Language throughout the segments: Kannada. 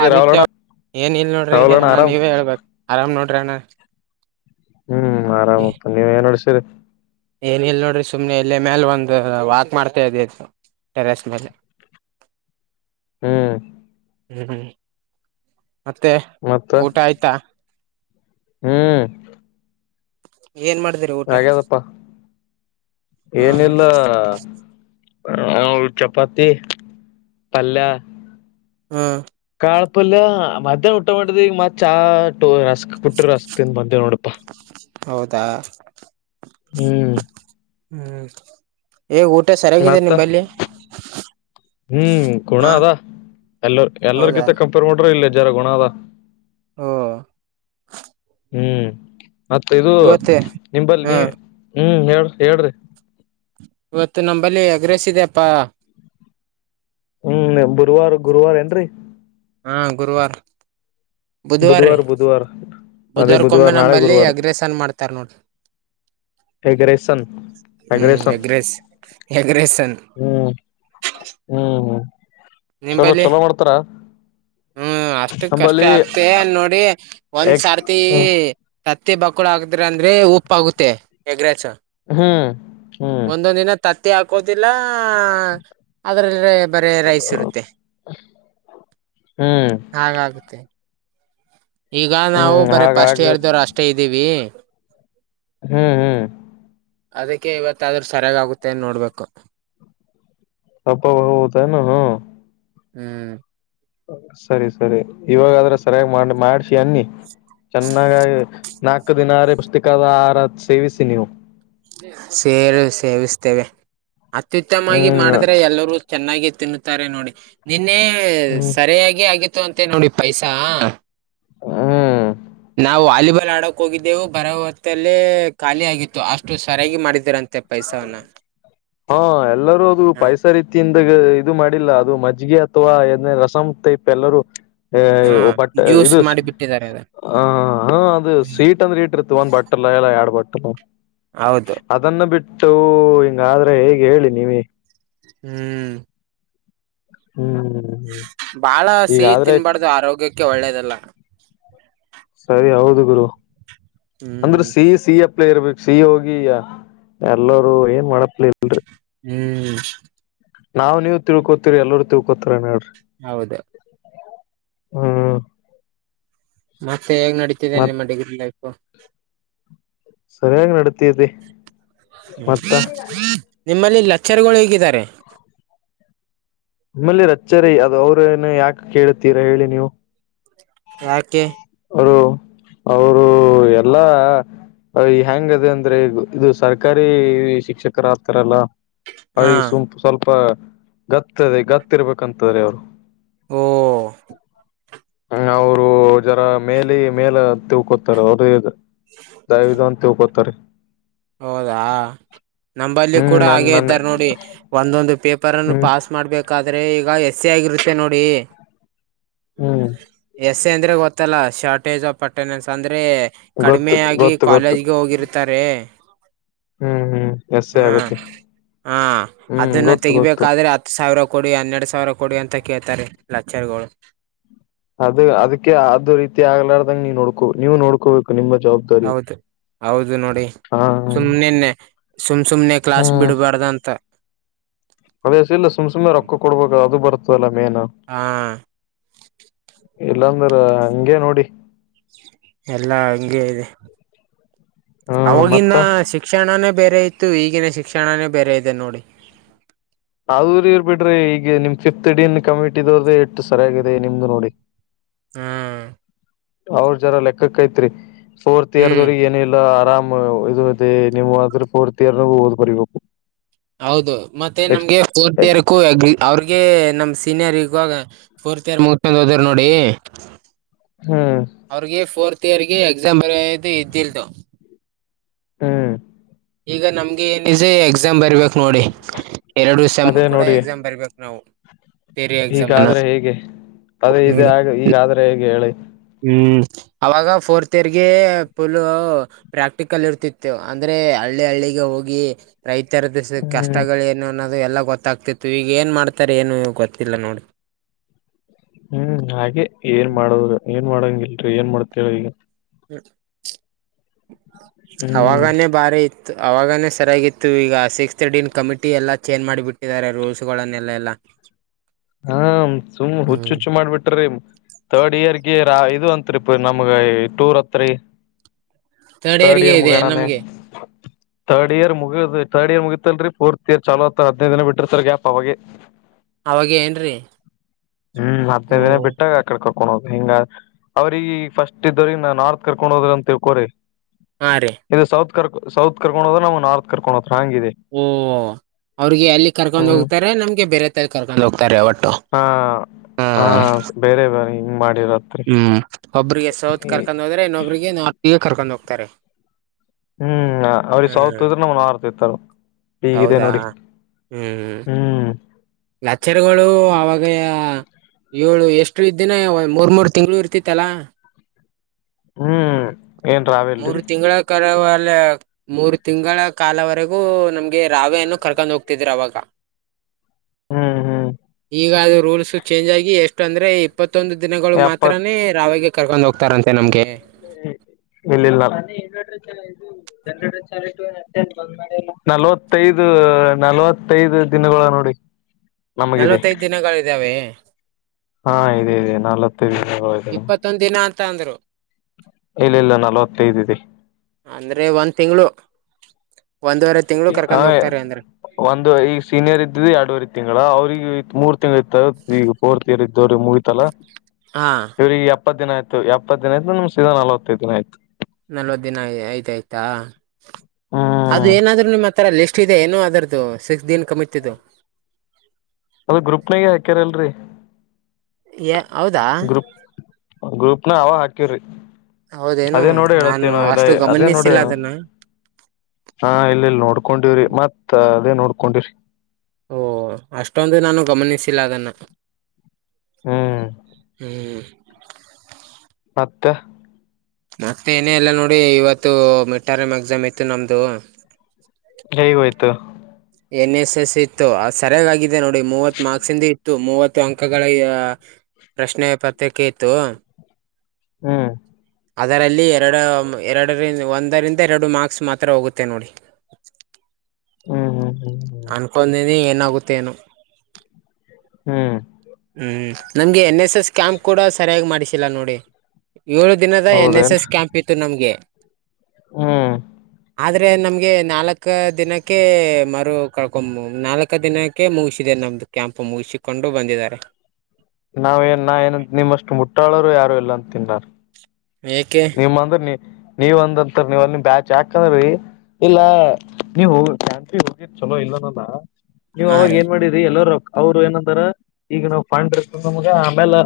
ಏ ಆದಿತ್ಯ ರಾಹುಲಣ್ಣ ಏನ್ ಇಲ್ ನೋಡ್ರಿ ರಾಹುಲಣ್ಣ ಅಣ್ಣ ಆರಾಮ್ ನೀವೇ ಹೇಳ್ಬೇಕ್ ಆರಾಮ್ ನೋಡ್ರಿ ಅಣ್ಣ ಹ್ಮ್ ಆರಾಮಪ್ಪ ನೀವ್ ಏನ್ [unintelligible] ಏನ ಇಲ್ ನೋಡ್ರಿ ಸುಮನೆ ಇಲ್ಲ ಮೇಲೆ ಒಂದು ವಾಕ್ ಮಾಡ್ತಾ ಇದಿತ್ತು ಟೆರೆಸ್ ಮೇಲೆ ಹ್ಮ್ ಹ್ಮ್ ಹ್ಮ್ ಮತ್ತೆ ಮತ್ತ ಊಟ ಆಯ್ತಾ ಹ್ಮ್ ಏನ್ ಮಾಡ್ದೆ ಹಾಗ್ಯದಪ್ಪಾ ಹ್ಮ್ ಏನಿಲ್ಲ. ಹ ಚಪಾತಿ ಪಲ್ಯ. ಹ್ಮ್ ಕಾಳ ಪಲ್ಯ ಮಧ್ಯಾಹ್ನ ಊಟ ಮಾಡಿದ್ ಈಗ ಮತ್ ಚಾಟ ರಸ್ಕ್ ಕುಟ್ಟಿರು ರಸ್ಕ್ ತಿಂದ ಬಂದಿವ್ ನೋಡಪಾ. ಹೌದಾ. ಹ್ಮ್ ಹ್ಮ್ ಏಗ ಊಟ ಸರಿಯಾಗಿದೆ ಮತ್ತ ನಿಂಬಲ್ಲಿ. ಹ್ಮ್ ಗುಣ ಹಾ ಅದ ಎಲ್ಲ ಹೌದಾ ಎಲ್ಲರ್ಗೊತೆ ಕಂಪೇರ್ ಮಾಡ್ರ ಇಲ್ಲ ಜರ ಗುಣ ಅದ. ಹ್ಮ ಹ್ಮ್ ಮತ್ ಇದು ಇವತ್ತು ನಿಂಬಲ್ಲಿ ಹಾ ನೀ ಹ್ಮ ಹೇಳ್ ಹೇಳ್ರಿ. ಇವತ್ತು ನಂಬಲ್ಲಿ ಎಗ್ ರೈಸ್ ಇದೆಪ್ಪಾ. ಹ್ಮ್ ಬುದ್ವಾರ್ ಗುರುವಾರ್ ಏನ್ರಿ. ಹಾಂ ಗುರುವಾರ. ಬುಧವಾರ ರೀ ಬುಧವಾರ್ ಬುಧವಾರ ಅದೇ ಬುಧವಾರ ನಾಳೆ ಗುರುವಾರ. ಬೆಸನ್ ಮಾಡ್ತಾರ್ ನೋಡಿ. ಎಗ್ರೇಸನ್ ಹ್ಮ್ ಅಗ್ರೇಶನ್ಸ್. [unintelligible] ಎಗ್ರೆಸನ್ ಹ್ಮ್ ಹ್ಮ್ ಹ್ಮ್ ಚಲೋ ನಿಂಬಲ್ಲಿ ಚಲೋ ಮಾಡ್ತಾರ. ಹ್ಮ್ ಅಷ್ಟಕ್ ಕಷ್ಟೇ ನಂಬಲ್ಲಿ ಆಗ್ತೆ ನೋಡಿ ಒಂದ್ ಸಾರ್ತಿ. ಹ್ಮ್ ಕತ್ತಿ ಬಕ್ಕುಳು ಹಾಕಿದ್ರು ಅಂದ್ರೇ ಉಪ್ಪು ಆಗುತ್ತೆ ಎಗ್ ರೈಸು. ಹ್ಮ್ ಹ್ಮ್ ತತ್ತಿ ಹಾಕೋದಿಲ್ಲ ಅದ್ರೆ ಬರೆ ರೈಸ್ ಇರುತ್ತೆ. [unintelligible] ಹ್ಮ್ ಹಾಗಾಗುತ್ತೆ ಈಗ ನಾವು ಹ್ಮ್ ಬರೀ ಫಸ್ಟೆ ಹಾಗಾಗ [unintelligible] ಅಷ್ಟೇ ಇದ್ದೀವಿ. ಹ್ಮ್ ಹ್ಮ್ ಅದಕ್ಕೆ ಇವತ್ತ ಆದ್ರೂ ಸರಿಯಾಗ್ಗುತ್ತೆನ್ ನೋಡ್ಬೇಕು. ಅಪ್ಪ [unintelligible] ಹ್ಮ್ ಸರಿ ಸರಿ ಇವಾಗಾದ್ರು ಸರಿಯಾಗಿ ಮಾಡ್ ಮಾಡ್ಸಿ ಅನ್ನಿ. ಚೆನ್ನಾಗಿ ಆಗಿ ನಾಲ್ಕು ದಿನರ ಪುಸ್ಟಿಕದ ಆಹಾರ ಸೇವಿಸಿ ನೀವು. ಸೇರು ಸೇವಿಸ್ತೇವೆ ಅತ್ಯುತ್ತಮವಾಗಿ ಹ್ಮ್ ಮಾಡಿದ್ರೆ ಎಲ್ಲವು ಚೆನ್ನಾಗಿ ತಿನ್ನುತ್ತಾರೆ ನೋಡಿ ನಿನ್ನೆ ಹ್ಮ್ ಸರಿಯಾಗಿ ಆಗಿ ಇತ್ತಂತೆ ನೋಡಿ ಪೈಸ ಹ್ಮ್ ನಾವು ವಾಲಿಬಾಲ್ ಆಡೋ ಹೋಗಿದ್ದೆವು ಬರೋ ಹೊತ್ತಲ್ಲೇ ಖಾಲಿ ಆಗಿತ್ತು ಅಷ್ಟು ಸರಿಯಾಗಿ ಮಾಡಿದ್ದರಂತೆ ಪೈಸನ್ನ. ಹಾ ಎಲ್ಲರೂ ಅದು ಪೈಸ ರೀತಿಯಿಂದಾಗ ಇದು ಮಾಡಿಲ್ಲ ಅದು ಮಜ್ಗೆ ಅಥವಾ ಏ ರಸಂ ಟೈಪ್ ಎಲ್ಲರೂ. ಹೇ ಬಟ್ ಜ್ಯೂಸ್ ಇದು ಮಾಡಿ ಬಿಟ್ಟಿದ್ದಾರೆ ಅದ ಆ ಹ ಅದು ಸ್ವೀಟ್ ಅಂದ್ರೆ ಇಟ್ಟಿರ್ತ್ತ ಇ ಒಂದ್ ಬಟ್ಟಲ್ಲ ಇಲ್ಲ ಎರಡ್ ಬಟ್ಟಲ್ಲ. ಹೌದು ಅದನ್ನು ಬಿಟ್ಟು ಹಿಂಗಾದ್ರೆ ಹೇಗೆ ಹೇಳಿ ನೀವೆ. ಹ್ಮ್ ಹ್ಮ್ ಹ್ಮ್ ಬಾಳ ಸಿಹಿ ತಿನ್ಬಾರ್ದು ಆರೋಗ್ಯಕ್ಕೆ ಒಳ್ಳೇದಲ್ಲ. ಸರಿ ಹೌದು ಗುರು ಅಂದ್ರೆ ಹ್ಮ್ ಸಿಹಿ ಸಿಹಿ. ಇರ್ಬೇಕ ಸಿಹಿ ಹೋಗಿ ಎಲ್ಲರೂ ಏನ್ ಮಾಡತ್ಲ ಇಲ್ರಿ. ಹ್ಮ್ ನಾವವು ನೀವು ತಿಳ್ಕೋತಿರಿ ಎಲ್ಲರು ತಿಳ್ಕೋತರ ಏನ್ ಹೇಳ್ರಿ. ಹೌದು. ಹ್ಮ್ ಮತ್ತೆ ಹೇಗ್ ನಡೀತಿದೆೇ ಮತ್ ನಿಮ್ಮ ಡಿಗ್ರಿ ಲೈಫ್. ಸರಿಯಾಗಿ ನಡತಿದೆ. ಹ್ಮ್ ನಿಮ್ಮಲ್ಲಿ ಲೆಚ್ಚರ್ಗಳು ಹೇಗಿದ್ದಾರೆ. ನಿಮ್ಮಲ್ಲಿ ಲಚ್ಚುರು ಅವ್ರೇನು ಯಾಕೆ ಕೇಳುತ್ತೀರಾ ಹೇಳಿ ನೀವು. ಯಾಕೆ. ಅವರು ಅವರು ಎಲ್ಲಾ ಹ ಎಂಗ ಅದಿ ಅಂದ್ರೆ ಇದು ಸರ್ಕಾರಿ ಶಿಕ್ಷಕರ ಆಗ್ತಾರಲ್ಲ. ಹಾ ಅವ್ರಿಗೆ ಸುಂಪ ಸ್ವಲ್ಪ ಗತ್ತದೆ ಗತ್ತಿರ್ಬೇಕಂತ್ರ ಅವರು. ಹೋ. ಹ್ಮ ಅವರು ಜರ ಮೇಲಿ ಮೇಲ ತಿಳ್ಕೋತಾರ ಅವರುದ ಇ ದಯವಿದು ಅಂತಕೋತಾರೆ. ಹೌದಾ ನಂಬಲ್ಲಿ ಹ್ಮ್ ಕೂಡ ನನ್ ಹಾಗೆ ನನ್ನೆ ಇದ್ದಾರೆ ನೋಡಿ ಒಂದೊಂದು ಪೇಪರ್ನ್ನು ಹ್ಮ್ ಪಾಸ್ ಮಾಡ್ಬೇಕಾದ್ರೆ ಈಗ ಎಸ್ಸಿ ಆಗಿರುತ್ತೆ ನೋಡಿ. ಹ್ಮ್ ಎಸ್ ಎ ಅಂದ್ರೆ ಗೊತ್ತಲ್ಲ ಶಾರ್ಟೇಜ್ ಆಫ್ ಅಟೆಂಡೆನ್ಸ್ ಅಂದ್ರೆ ಗೊತ್ತು ಕಡಿಮೆ ಆಗಿ ಗೊತ್ತು ಗೊತ್ತು ಕಾಲೇಜ್ಗೆ ಹೋಗಿರ್ತಾರೆ. ಹ್ಮ್ ಹ್ಮ್ ಎಸೇ ಹಾ ಆಗತ್ತೆ ಹಾ ಹ್ಮ್ ಅದನ್ನ ಗೊತ್ತು ಗೊತ್ತು. ತೆಗಿಬೇಕಾದ್ರೆ ಹತ್ತು ಸಾವಿರ ಕೊಡಿ ಹನ್ನೆರಡು ಸಾವಿರ ಕೊಡಿ ಅಂತ ಕೇಳ್ತಾರೆ ಲೆಕ್ಚರ್ ಗಳು. ಅದು ಅದಕ್ಕೆ ಅದು ರೀತಿ ಆಗ್ಲಾರ್ ದಂಗ ನೋಡ್ಕೋ ನೀವು ನೋಡ್ಕೋಬೇಕು ನಿಮ್ಮ ಜವಾಬ್ದಾರಿ. ಹೌದು ಹೌದು ನೋಡಿ ಹಾ ಸುಮ್ನೆನೆ ಸುಮ್ ಸುಮ್ನೆ ಕ್ಲಾಸ್ ಬಿಡ್ಬ್ಯಾಡ್ದಂತ. ಹದ್ಯಸ ಇಲ್ಲ ಸುಮ್ ಸುಮ್ಮನೆ ರೊಕ್ಕ ಕೊಡ್ಬೇಕಲ ಅದು ಬರ್ತದಲ್ಲ ಮೇನ್. ಹಾ ಇಲ್ಲಾಂದ್ರ ಹಂಗೆ ನೋಡಿ. ಎಲ್ಲಾ ಹಂಗೆ ಇದೆ ಹ್ಮ ಅವವಾಗಿನ್ನ ಮತ್ತ ಶಿಕ್ಷಣನೇ ಬೇರೆ ಇತ್ತು ಈಗಿನೇ ಶಿಕ್ಷಣನೇ ಬೇರೆ ಇದೆ ನೋಡಿ. ಅವ್ರ್ ಇವ್ರ್ ಬಿಡ್ರಿ ಈಗ ನಿಮ್ ಫಿಫ್ತ್ ಡಿನ್ ಕಮಿಟಿದೋರ್ದೆ ಎಷ್ಟು ಸರಿಯಾಗಿದೆ ನಿಮ್ದು ನೋಡಿ. ಹಾ. ಅವ್ರ ಜರ ಲೆಕ್ಕಕ್ ಐತ್ರಿ ಫೋರ್ತ್ ಇಯರ್ ಹ್ಮ್ ದವ್ರಗಿ ಏನಿಲ್ಲ ಆರಾಮ್. ಇದು ಅದೇ ನೀವು ಅ ಆದ್ರೆ ಫೋರ್ತ್ ಇಯರ್ ನ ಓದ್ ಬರಿಬೇಕು. ಹೌದು ಮತ್ತೆ ನೆಕ್ಸ್ಟ್ ನಮ್ಗೆ ಫೋರ್ತ್ ಇಯರ್ಕು ಅಗ್ರಿ. ಅವ್ರ್ ಗೆ ನಮ್ ಸೀನಿಯರ್ ಇವಾಗ ಫೋರ್ತ್ ಇಯರ್ ಮುಗದ್ಮೇಲೆ ಹೋದ್ರು ನೋಡಿ. ಹ್ಮ್. ಅವ್ರಿಗೆ ಫೋರ್ತ್ ಇಯರ್ಗೆ ಎಕ್ಸಾಮ್ ಬರೆಯೋದು ಇದ್ದಿಲ್ದು. ಹ್ಮ್. ಈಗ ನಮ್ಗೆ ಏನಿದೆ ಎಕ್ಸಾಮ್ ಬರೀಬೇಕ್ ನೋಡಿ. ಎರಡು ಸೆಮ್ ಅದೇ ಕೂಡ ನೋಡಿ ಎಕ್ಸಾಮ್ ಬರ್ಬೇಕು ನಾವು. ಥಿಯರಿ ಎಕ್ಸಾಮ್ ಅನ್ನ ಹೀಗಾದ್ರೆ ಹೇಗೆ ಅದೇ ನೋಡಿ. ಇದು ಈಗಾದ್ರೆ ಹೇಗೆ ಹೇಳಿ. ಹ್ಮ್ ಅವಾಗ ಫೋರ್ತ್ ಇಯರ್ಗೆ ಪುಲ್ಲು. ಪ್ರಾಕ್ಟಿಕಲ್ ಇರ್ತಿತ್ತು ಅಂದ್ರೆ ಹಳ್ಳಿ ಹಳ್ಳಿಗೆ ಹೋಗಿ ರೈತ. ಎತ್ತರದ ಹ್ಮ್ ಕಷ್ಟಗಳೇನು ಅನ್ನೋದು ಎಲ್ಲ ಗೊತ್ತಾಗ್ತಿತ್ತು ಈಗ ಏನ್ ಮಾಡ್ತಾರೆ ಏನು ಗೊತ್ತಿಲ್ಲ ನೋಡಿ. ಹ್ಮ್ ಹಾಗೆ ಏನ್ ಮಾಡದ ಏನ್ ಮಾಡಂಗ ಇಲ್ರಿ ಏನ್ ಮಾಡ್ತೇಳ್ ಈಗ. ಹ್ಮ್ ಅವಾಗನೇ ಭಾರಿ ಅವಾಗನೇ ಸರಿಯಾಗಿತ್ತು ಈಗ ಸಿಕ್ಸ್ತ್ ಡೀಲ್ ಕಮಿಟಿ ಎಲ್ಲ ಚೇಂಜ್ ಮಾಡಿಬಿಟ್ಟಿದ್ದಾರೆ ರೂಲ್ಸ್ಗಳನ್ನೆಲ್ಲ ಎಲ್ಲ. [inaudible] ಹಾ ಸುಮ್ ಹುಚ್ಚು ಹುಚ್ಚು ಮಾಡಿಬಿಟ್ರಿಮ್. ತರ್ಡ್ ಇಯರ್ಗಿ ರಾ ಇದು ಅಂತ್ರಿ ನಮ್ಗ ಟೂರ್ ಹತ್ರಿ. ತರ್ಡ್ ಇಯರ್ಗೆ ಇಯರ್ ಇದೆ ಮುಗೆಣನೆ. ನಮ್ಗೆ ತರ್ಡ್ ಇಯರ್ ಮುಗಿದ್ ತರ್ಡ್ ಇಯರ್ ಮುಗಿತಲ್ರಿ ಫೋರ್ತ್ ಇಯರ್ ಚಾಲು ಆತ್ ಹದಿನೈದ ದಿನ ಬಿಟ್ಟಿರ್ತರ್ ಗ್ಯಾಪ್ ಅವಗೆ. ಅವಗೆ ಏನ್ರೀ. ಹ್ಮ್ ಹತ್ತ್ ಓ ದಿನ ಬಿಟ್ಟಾಗ. ಕರ್ಕೊಂಡ ಹೋದ್ ಹಿಂಗ ಅವ್ರಿಗಿ ಫಸ್ಟ್ ಇದವ್ರಿಗ ನಾ ನಾರ್ತ್ ಕರ್ಕೊಂಡು ಹೋದ್ರ ಅಂತ ತಿಳ್ಕೋರಿ. ಹಾ ರೀ. ಇದು ಸೌತ್ ಕರ್ಕ ಸೌತ್ ಕರ್ಕೊಂಡ ಹೋದ್ರಾ ನಮ್ಗ ನಾರ್ತ್ ಕರ್ಕೊಂಡೊತರ ಹಂಗ್ ಇದೆ. ಓ ಅವ್ರಿಗೆ ಅಲ್ಲಿ ಕರ್ಕೊಂಡ್ ಹ್ಮ್ ಹೋಗ್ತಾರೆ ನಮ್ಗೆ ಬೇರೆ ತಲ್ಲಿ ಕರ್ಕೊಂಡ್ ಹೋಗ್ತಾರೆ ಒಟ್ಟು. ಹಾ ಹ ಹಾ ಬೇರೆ ಬೇರೆ ಹಿಂಗ್ ಮಾಡಿರದ್. ಹ್ಮ್ ಒಬ್ರಿಗೆ ಸೌತ್ ಕರ್ಕೊಂಡ ಹೋದ್ರೆ ಇನ್ನೊಬ್ರಿಗೆ ನಾರ್ತಿಗೆ ಕರ್ಕೊಂಡ್ ಹೋಗ್ತಾರೆ. ಹ್ಮ್ ಅವ್ರಿಗ ಸೌತ್ ಹ್ಮ್ ಹೋದ್ರ ನಮ್ಗ ನಾರ್ತ್ ಇತರ್. ಈಗಿದೆ ಹೌದಾ ನೋಡಿ ಹ್ಮ್ ಹ್ಮ್. ಲೆಕ್ಚರ್ಗಳು ಅವಾಗೆಯ. ಏಳು ಎಷ್ಟು ಇದ್ದಿನಿ ಮೂರ್ ಮೂರು ತಿಂಗ್ಳು ಇರ್ತಿತ್ತಲಾ. ಹ್ಮ್. ಏನ್ ಮೂರ ರಾವೆಲ್ರಿ ತಿಂಗಳ ಕರೆವಲ್ಯಾ. ಮೂರ ತಿಂಗಳ ಕಾಲವರೆಗೂ ನಮ್ಗೆ ರಾವೆಯನ್ನು ಕರ್ಕೊಂಡ್ ಹೋಗ್ತಿದ್ರು ಅವಾಗ. ಹ್ಮ್ ಹ್ಮ್ ಈಗ ಅದು ರೂಲ್ಸ್ ಚೇಂಜ್ ಆಗಿ ಎಷ್ಟು ಅಂದ್ರೆ, ಇಪ್. ಇಪ್ಪತ್ತೊಂದು ದಿನಗಳು ಎಪ್ಪತ್ ಮಾತ್ರಾನೇ ರಾವೆಗೆ ಕರ್ಕೊಂಡ್ ಹೋಗ್ತಾರಂತೆ ನಮ್ಗೆ. ಇಲ್ಲಿಲ್ಲ, ಇನ್ವರ್ಟರ್, ಜನರೇಟರ್ [inaudible] ನಲ್ವತ್ತೈದು, ನಲವತ್ತೈದು ದಿನಗಳ್ ನೋಡಿ. ನಮಗಿದೆ ನಲ್ವತ್ತೈದ್ ದಿನಗಳಿದಾವೆ ಹಾ ಇದೆ ಇದೆ ನಾಲ್ವತ್ತೈದು ದಿನಗಳು ಇದಾವೆ ಮತ್ತೊಂದ್ ದಿನಾ ಅಂತ್ ಅಂದ್ರು ಇಲ್ಲಿಲ್ಲ ನಲವತ್ತೈದ ಇದೆ ಅಂದ್ರೆ ಒಂದ್ ತಿಂಗಳು ಒಂದುವರೆ ತಿಂಗಳು ಹ ಕರ್ಕೊಂಡ್ ಹೋಗ್ತಾರೆ ಅಂದ್ರೆ ಒಂದು ಈಗ ಸೀನಿಯರ್ ಇದ್ದಿದಿ ಎರಡೂರೆ ತಿಂಗಳ ಅವ್ರಿಗ ಮೂರ್ ತಿಂಗಳ ಇತ್ತ ಫೋರ್ತ್ ಇಯರ್ ಇದ್ದವರಿಗ ಮುಗೀತಲ್ಲ ಹಾ ಇವರಿಗ ಎಪ್ಪತ್ತದಿನ ಆಯ್ತು ಎಪ್ಪತ್ತದಿನ ಆಯ್ತು ನಮಗ ಸೀದ ನಲವತ್ತೈದ ದಿನ ಆಯ್ತು ನಲ್ವತ್ ದಿನ ಆಯ್ತಾಯ್ತಾ ಅದು ಹ್ಮ್ ಏನಾದ್ರು ನಿಮ್ಮ ತರ ಲಿಸ್ಟ್ ಇದೆ ಏನೋ ಅದುರ್ದು ಸಿಕ್ಸ್ ದಿನ್ ಕಮಿತಿದ್ದು ಅದು ಗ್ರುಪ್ ನಾಗೆ ಹಾಕ್ಯರ್ಲ್ರರಿ ಏ ಹೌದಾ ಗ್ರೂಪ್ ನಾಗ ಅವಾಗ ಹಾಕಿವ್ರಿ ಹೌದೇನು ಅದೇ ನೋಡಿ ನಾನು ಹೇಳತ್ತಿವಿ ನಾವ್ ಎಲ್ಲ ಅಷ್ಟು ಅದೇ ನೋಡಿ ಗಮನಿಸಿಲ್ಲ ಅದನ್ನ ಹಾ ಇಲ್ಲಿಲ್ಲ ನೋಡ್ಕೊಂಡಿವ್ರಿ ಮತ್ ಅದೇ ನೋಡ್ಕೊಂಡಿವ್ರಿ ಓ ಅಷ್ಟೊಂದ್ ನಾನು ಗಮನಿಸಿಲ್ಲ ಅದನ್ನ್ ಹ್ಮ್ ಹ್ಮ್ ಮತ್ತ ಮತ್ತೆ ಏನೇ ಇಲ್ಲ ನೋಡಿ ಇವತ್ತು ಮಿಟ್ಟರಂ ಎಕ್ಸಾಮ್ ಇತ್ತು ನಮ್ದು ಕೆವಾಯತು ಎನ್ ಎಸ್ ಎಸ್ ಇತ್ತು ಅದ ಸರಿಯಾಗಿದೆ ನೋಡಿ ಮೂವತ್ ಮಾರ್ಕ್ಸ್ ಇಂದ ಇ ಇತ್ತು ಮೂವತ್ತು ಅಂಕಗಳ ಪ್ರಶ್ನೆ ಪತ್ರಿಕೆ ಇತ್ತು. ಹ್ಮ್ ಅದರಲ್ಲಿ ಎರಡು ಎರಡರಿ ಒಂದರಿಂದ ಎರಡು ಮಾರ್ಕ್ಸ್ ಮಾತ್ರ ಹೋಗುತ್ತೆ ನೋಡಿ. ಹ್ಮ್ ಹ್ಮ್ ಹ್ಮ್ ಅನ್ಕೊಂದಿನಿ ಏನಾಗುತ್ತೊಏನೋ ಹ್ಮ್ ಹ್ಮ ನಮಗೆ ಎನ್ ಎಸ್ ಎಸ್ ಕ್ಯಾಂಪ್ ಕೂಡ ಸರಿಯಾಗಿ ಮಾಡಿಸಿಲ್ಲ ನೋಡಿ [inaudible] ಏಳ ದಿನದ ಎನ್ ಎಸ್ ಎಸ್ ಹೌದೇನ್ರಿ ಕ್ಯಾಂಪ್ ಇತ್ತು ನಮ್ಗೆ. ಹು ಆದರೆ ನಮ್ಗೆ ನಾಲ್ಕ ದಿನಕ್ಕೆ ಮರು ಕರಕೋ ನಾಲ್ಕ ದಿನಕ್ಕೆ ಮುಗಿಸಿದೆ ನಮ್ದು. ಕ್ಯಾಂಪ್ ಮುಗಿಸಿಕೊಂಡು ಬಂದಿದ್ದಾರೆ. ನಾವೇಏನ್ ನಾ ಏನ ನಿಮ್ಮಷ್ಟು ಮುಟ್ಟಾಳರು ಯಾರು ಇಲ್ಲ ಅಂತಿನ ನಾನ. ಏಕೆ. ನಿಮ್ಮ ಅಂದ್ರ ನೀ ನೀವಂದಂತ ನೀವ್ ಅಲ್ಲಿ ಬ್ಯಾಚ್ ಯಾಕಂದ್ರೀ ಇಲ್ಲಾ.... ನೀವು ಹೋಗರಿ ಟೈಮ ಸಿರ ಹೋಗಿರಿ ನೀವ ಚೊಲೋ ಇಲ್ಲನ ಅಲ್ಲಾ ನೀವು ಹಾ ಅವಾಗ ರೀ ಏನ್ ಮಾಡಿದ ಎಲ್ಲರ ರೊಕ್ಕ ಅವ್ರು ಏನ ಅಂದರ ಈಗ ನಾವ್ ಫಂಡ್ ಇರ್ತ ನಮ್ಗ ಆಮೇಲೆ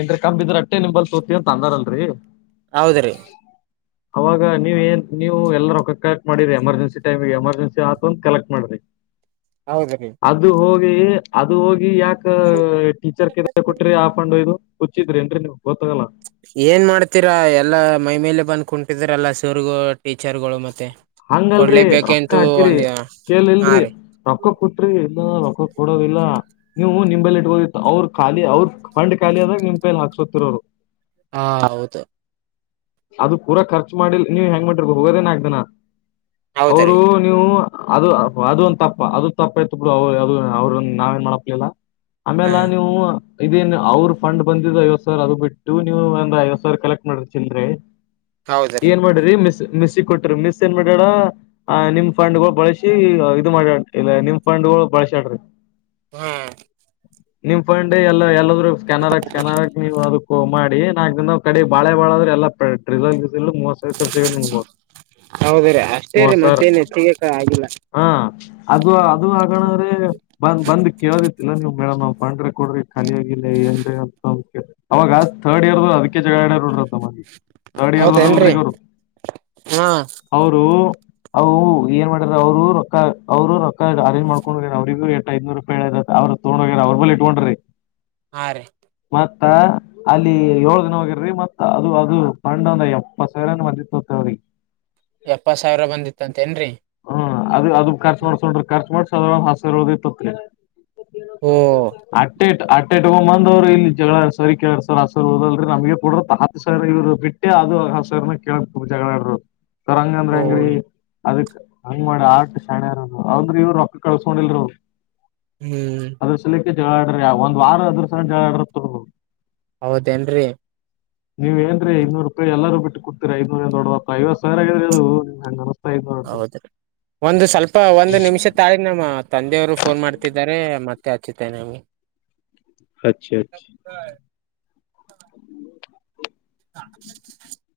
ಏನ್ರ ಕಮ್ಮಿಬಿದ್ರ ಅಟ್ಟೆ ನಿಂಬಲ್ ತೋತಿವಿ ಅಂದಾರಲ್ರರಿ. ಹೌದ್ರೀ. ಅವಾಗ ನೀವ ಏನ್ ನೀವು ಎಲ್ಲ ರೊಕ್ಕ ಕಲೆಕ್ಟ್ ಮಾಡಿರಿ ಎಮರ್ಜೆನ್ಸಿ ಟೈಮ್ಮಿಗೆ ಎಮರ್ಜೆನ್ಸಿ ಆತ ಅಂದ್ರ ಕಲೆಕ್ಟ ಮಾಡ್ರಿ. [inaudible] ಹೌದ ರೀ ಅದು ಹೋಗಿ ಅದು ಹೋಗಿ ಯಾಕ ಟೀಚರ್ [unintelligible] ಕೊಟ್ರಿ ಆ ಪಂಡ ಹೋದ. ಹುಚ್ಚಿದ್ರಿನ್ ರಿ ನೀವು ಗೊತ್ತಾಗಲ್ಲ. ಏನ್ ಮಾಡ್ತೀರಾ ಎಲ್ಲ ಮೈಮೇಲೆ ಬಂದ್ ಕುಂಟಿದ್ರಲ್ಲ ಸೋರ್ಗ ಟೀಚರರ್ಗಳು ಮತ್ತೆ. ಹಂಗಲ್ರರಿ ರೊಕ್ಕ ಕೊಡ್ಲೇಬೇಕಂತೂ ಹಾಕಿರಿ ಒಂದ [inaudible] ಕೇಲ್ ಹಾ ಇಲ್ರಿ. ರೀ ರೊಕ್ಕ ಕೊಟ್ರಿ ಇಲ್ಲ ರೊಕ್ಕ ಕೊಡೋವಿಲ್ಲ. ನೀವು ನಿಂಬಲ್ಲಿ ಇಟ್ಟಗೊದಿತ್ತ ಅವ್ರ ಖಾಲಿ ಅವ್ರ ಪಂಡ್ ಖಾಲಿ ಆದಾಗ ನಿಮ್ ಪೈಲ್ ಹಾಕ್ಸೋತಿರೋರು. ಹಾ ಹೌದ. ಅದು ಪೂರಾ ಖರ್ಚು ಮಾಡಿಲ್ಲ ನೀವ್ ಹೆಂಗ ಮಾಡರಿ ಹೋಗೊದೆ ನಾಕ ದಿನಾ [inaudible] ಅವರು.... ಹೌದ್ರೀ ನೀವು ಅದು ಅದ ಒಂದ ತಪ್ಪ ಅದು ತಪ್ಪ ಇತ್ ಬಿಡ ಅವರು ಅದು ಅವ್ರ ನಾವ ಏನ್ ಮಾಡಕ ಹೋಗಿಲ್ಲ. ಆಮೇಲೆ ಹ್ಮ್ ನೀವು. ಇದೇನ್ ಅವ್ರ ಫಂಡ್ ಬಂದಿದ್ ಐವತ್ತ ಸಾವಿರ ಅದು ಬಿಟ್ಟು ನೀವು ಒಂದ ಐವತ್ತ ಸಾವಿರ ಕಲೆಕ್ಟ ಮಾಡಿ ಚಿಲ್ರೆ. ಹೌದ್ರೀ ಏನ್ ಮಾಡ್ರಿ ಮಿಸ್ ಮಿಸ್ಸಿಗೆ ಕೊಟ್ರ ಮಿಸ್ ಏನ್ ಮಾಡ್ಯಾಳ.... ಆ ನಿಮ್ ಫಂಡ್ಗಳು ಬಳಸಿ ಇದು ಮಾಡ್ಯಾ ಇಲ್ಲ ನಿಮ್ ಫಂಡ್ಗಳು ಬಳ್ಸ್ಯಾಡ್ರಿ. ಹು ನಿಮ್ ಫಂಡ್ ಎಲ್ಲ ಎಲ್ಲಾದ್ರೂ ಸ್ಕ್ಯಾನರ್ ಹಾಕಿ ಸ್ಕ್ಯಾನರ್ ಹಾಕಿ ನೀವು ಅದು ಮಾಡಿ ನಾ ಕಡೆ ಬಾಳೆ ಬಾಳಾದ್ರೆ ಎಲ್ಲ ಪೆ ಟ್ರೇಸರ್ಯ್ಗ [unintelligible] [unintelligible] ಹೌದ ರೀ ಅಷ್ಟೇ ರೀ ಮೂವತ್ ಸಾವಿರ ಮತ್ತೇನು ಹೆಚ್ಚಿಗೆ ಆಗಿಲ್ಲ. ಹಾ ಅದು ಅದು ಹಾಗಣ್ದ್ರಿ ಬಂದ್ ಬಂದ್ ಕೇಳದಿತ್ತನ ನೀವ್ ಮೇಡಮ್ ಏನ್ ಪಂಡ ಕೊಡ್ರಿ ಖಾಲಿಯಾಗಿಲ್ಲ ಏನ ರಿ ಅಂತ ಅವಾಗ ಥರ್ಡ್ ಇಯರ್ ಅದಕ್ಕೆ ಚಗಳಡ್ಯಾರ ನೋಡ್ರಿ ಅವರ ಥರ್ಡ್ ಇಯರ್ದರ ಅಲ್ರಿ ಹೌದೇನ್ರಿ ಇವಾಗ್ ಅವ್ರ್. ಹಾ ಅವರು ಅವು ಏನ್ ಮಾಡೆರಾ ಅವ್ರು ರೊಕ್ಕ ಅವ್ರು ರೊಕ್ಕ ಅರೇಂಜ್ ಮಾಡ್ಕೊಂಡೊಗೇರ ಅವ್ರಿಗೂ. ಐನೂರೂಪಯ್ ಹೇಳರಂತ್ ಅವ್ರು ತಗೊಂಡೋಗೇರ್ ಅವ್ರ ಮೆಲ್ ಇಟ್ಕೊಂಡ್ರಿ. ಹಾ ರೀ. ಮತ್ತ ಅಲ್ಲಿ ಯೋಳ್ ಜನ ಹೋಗ್ಯಾ ರೀ ಮತ್ತ ಅದು ಅದು. [unintelligible] ಎಪ್ಪತ್ ಸಾವಿರ. [unintelligible] ಎಪ್ಪತ್ ಸಾವ್ರ ಬಂದಿತ್ತಂತೇನ್ರಿ. ಹ್ಮ್ ಅದ ಅದ ಖರ್ಚು ಮಾಡ್ಕೊಂಡ್ರು ಖರ್ಚು ಮಾಡ್ಸ ಅದ. [unintelligible] [inaudible] ಓ ಅಟ್ಟೆಟ್ ಅಟ್ಟೆಟ್ ತಗೋಬಂದೋರು ಇಲ್ಲಿ ಜಗಳ ಸಾರೀ ಕೆೇಳರ್ ಸರ ಸರ್ ಓದಲ್ರಿ ನಮ್ಗೆ ಕೊಡ್ರ [unintelligible] ಬಿಟ್. ಅಷ್ಟೇ ಅದು ಅ ಸರ್ ನಾ ಕೇಳಕ್ ಜಗಳಡರು ಸರ್ ಓ ಅಂಗಂದ್ರೆಂಗ್ರಿ ಅದಕ್. ಹಂಗ್ ಮಾಡಿ ಆಟ್ ಶಣೆ ಇರದು ಅವ್ದ್ರಿ ಇವ್ರ ರೊಕ್ಕ ಕಳ್ಸ್ಕೊಂದಿಲ್ರೀ ಇವ್ರು. ಹೇ. ಅದ್ರ ಸಲುಕ್ಕೆ ಜಗಳ ಆದ್ರೆ ಒಂದ್ ವಾರ ಅದ್ರ ಸಲ ಜಗಳ. [unintelligible] ಹೌದೇನ್ರೀ. ನೀವ ಏನ್ರಿ ಐನೂರೂಪಾಯ್ ಎಲ್ಲರು ಬಿಟ್ ಕೊಡ್ತಾರೇ ಐನೂರೆ ದೊಡ್ದಪ್ಪ ಐವತ್ ಸಾವ್ರ ಹೇಳಿರು ನಿಮ್ಗ್ ಅಂಗ್ ಹೌದ್ ಒಂದು ಸ್ವಲ್ಪ ಒಂದು ನಿಮಿಷ ತಳಿ. ನಮ್ಮ ತಂದೆಯರು ಫೋನ್ ಮಾಡ್ತಿದ್ದಾರೆ ಮತ್ತೆ ಹಚ್ಚುತ್ತೇನೆ ಅಂಗೆ. ಹಚ್ಚಿ ಹಚ್ಚಿ. [inaudible] [inaudible]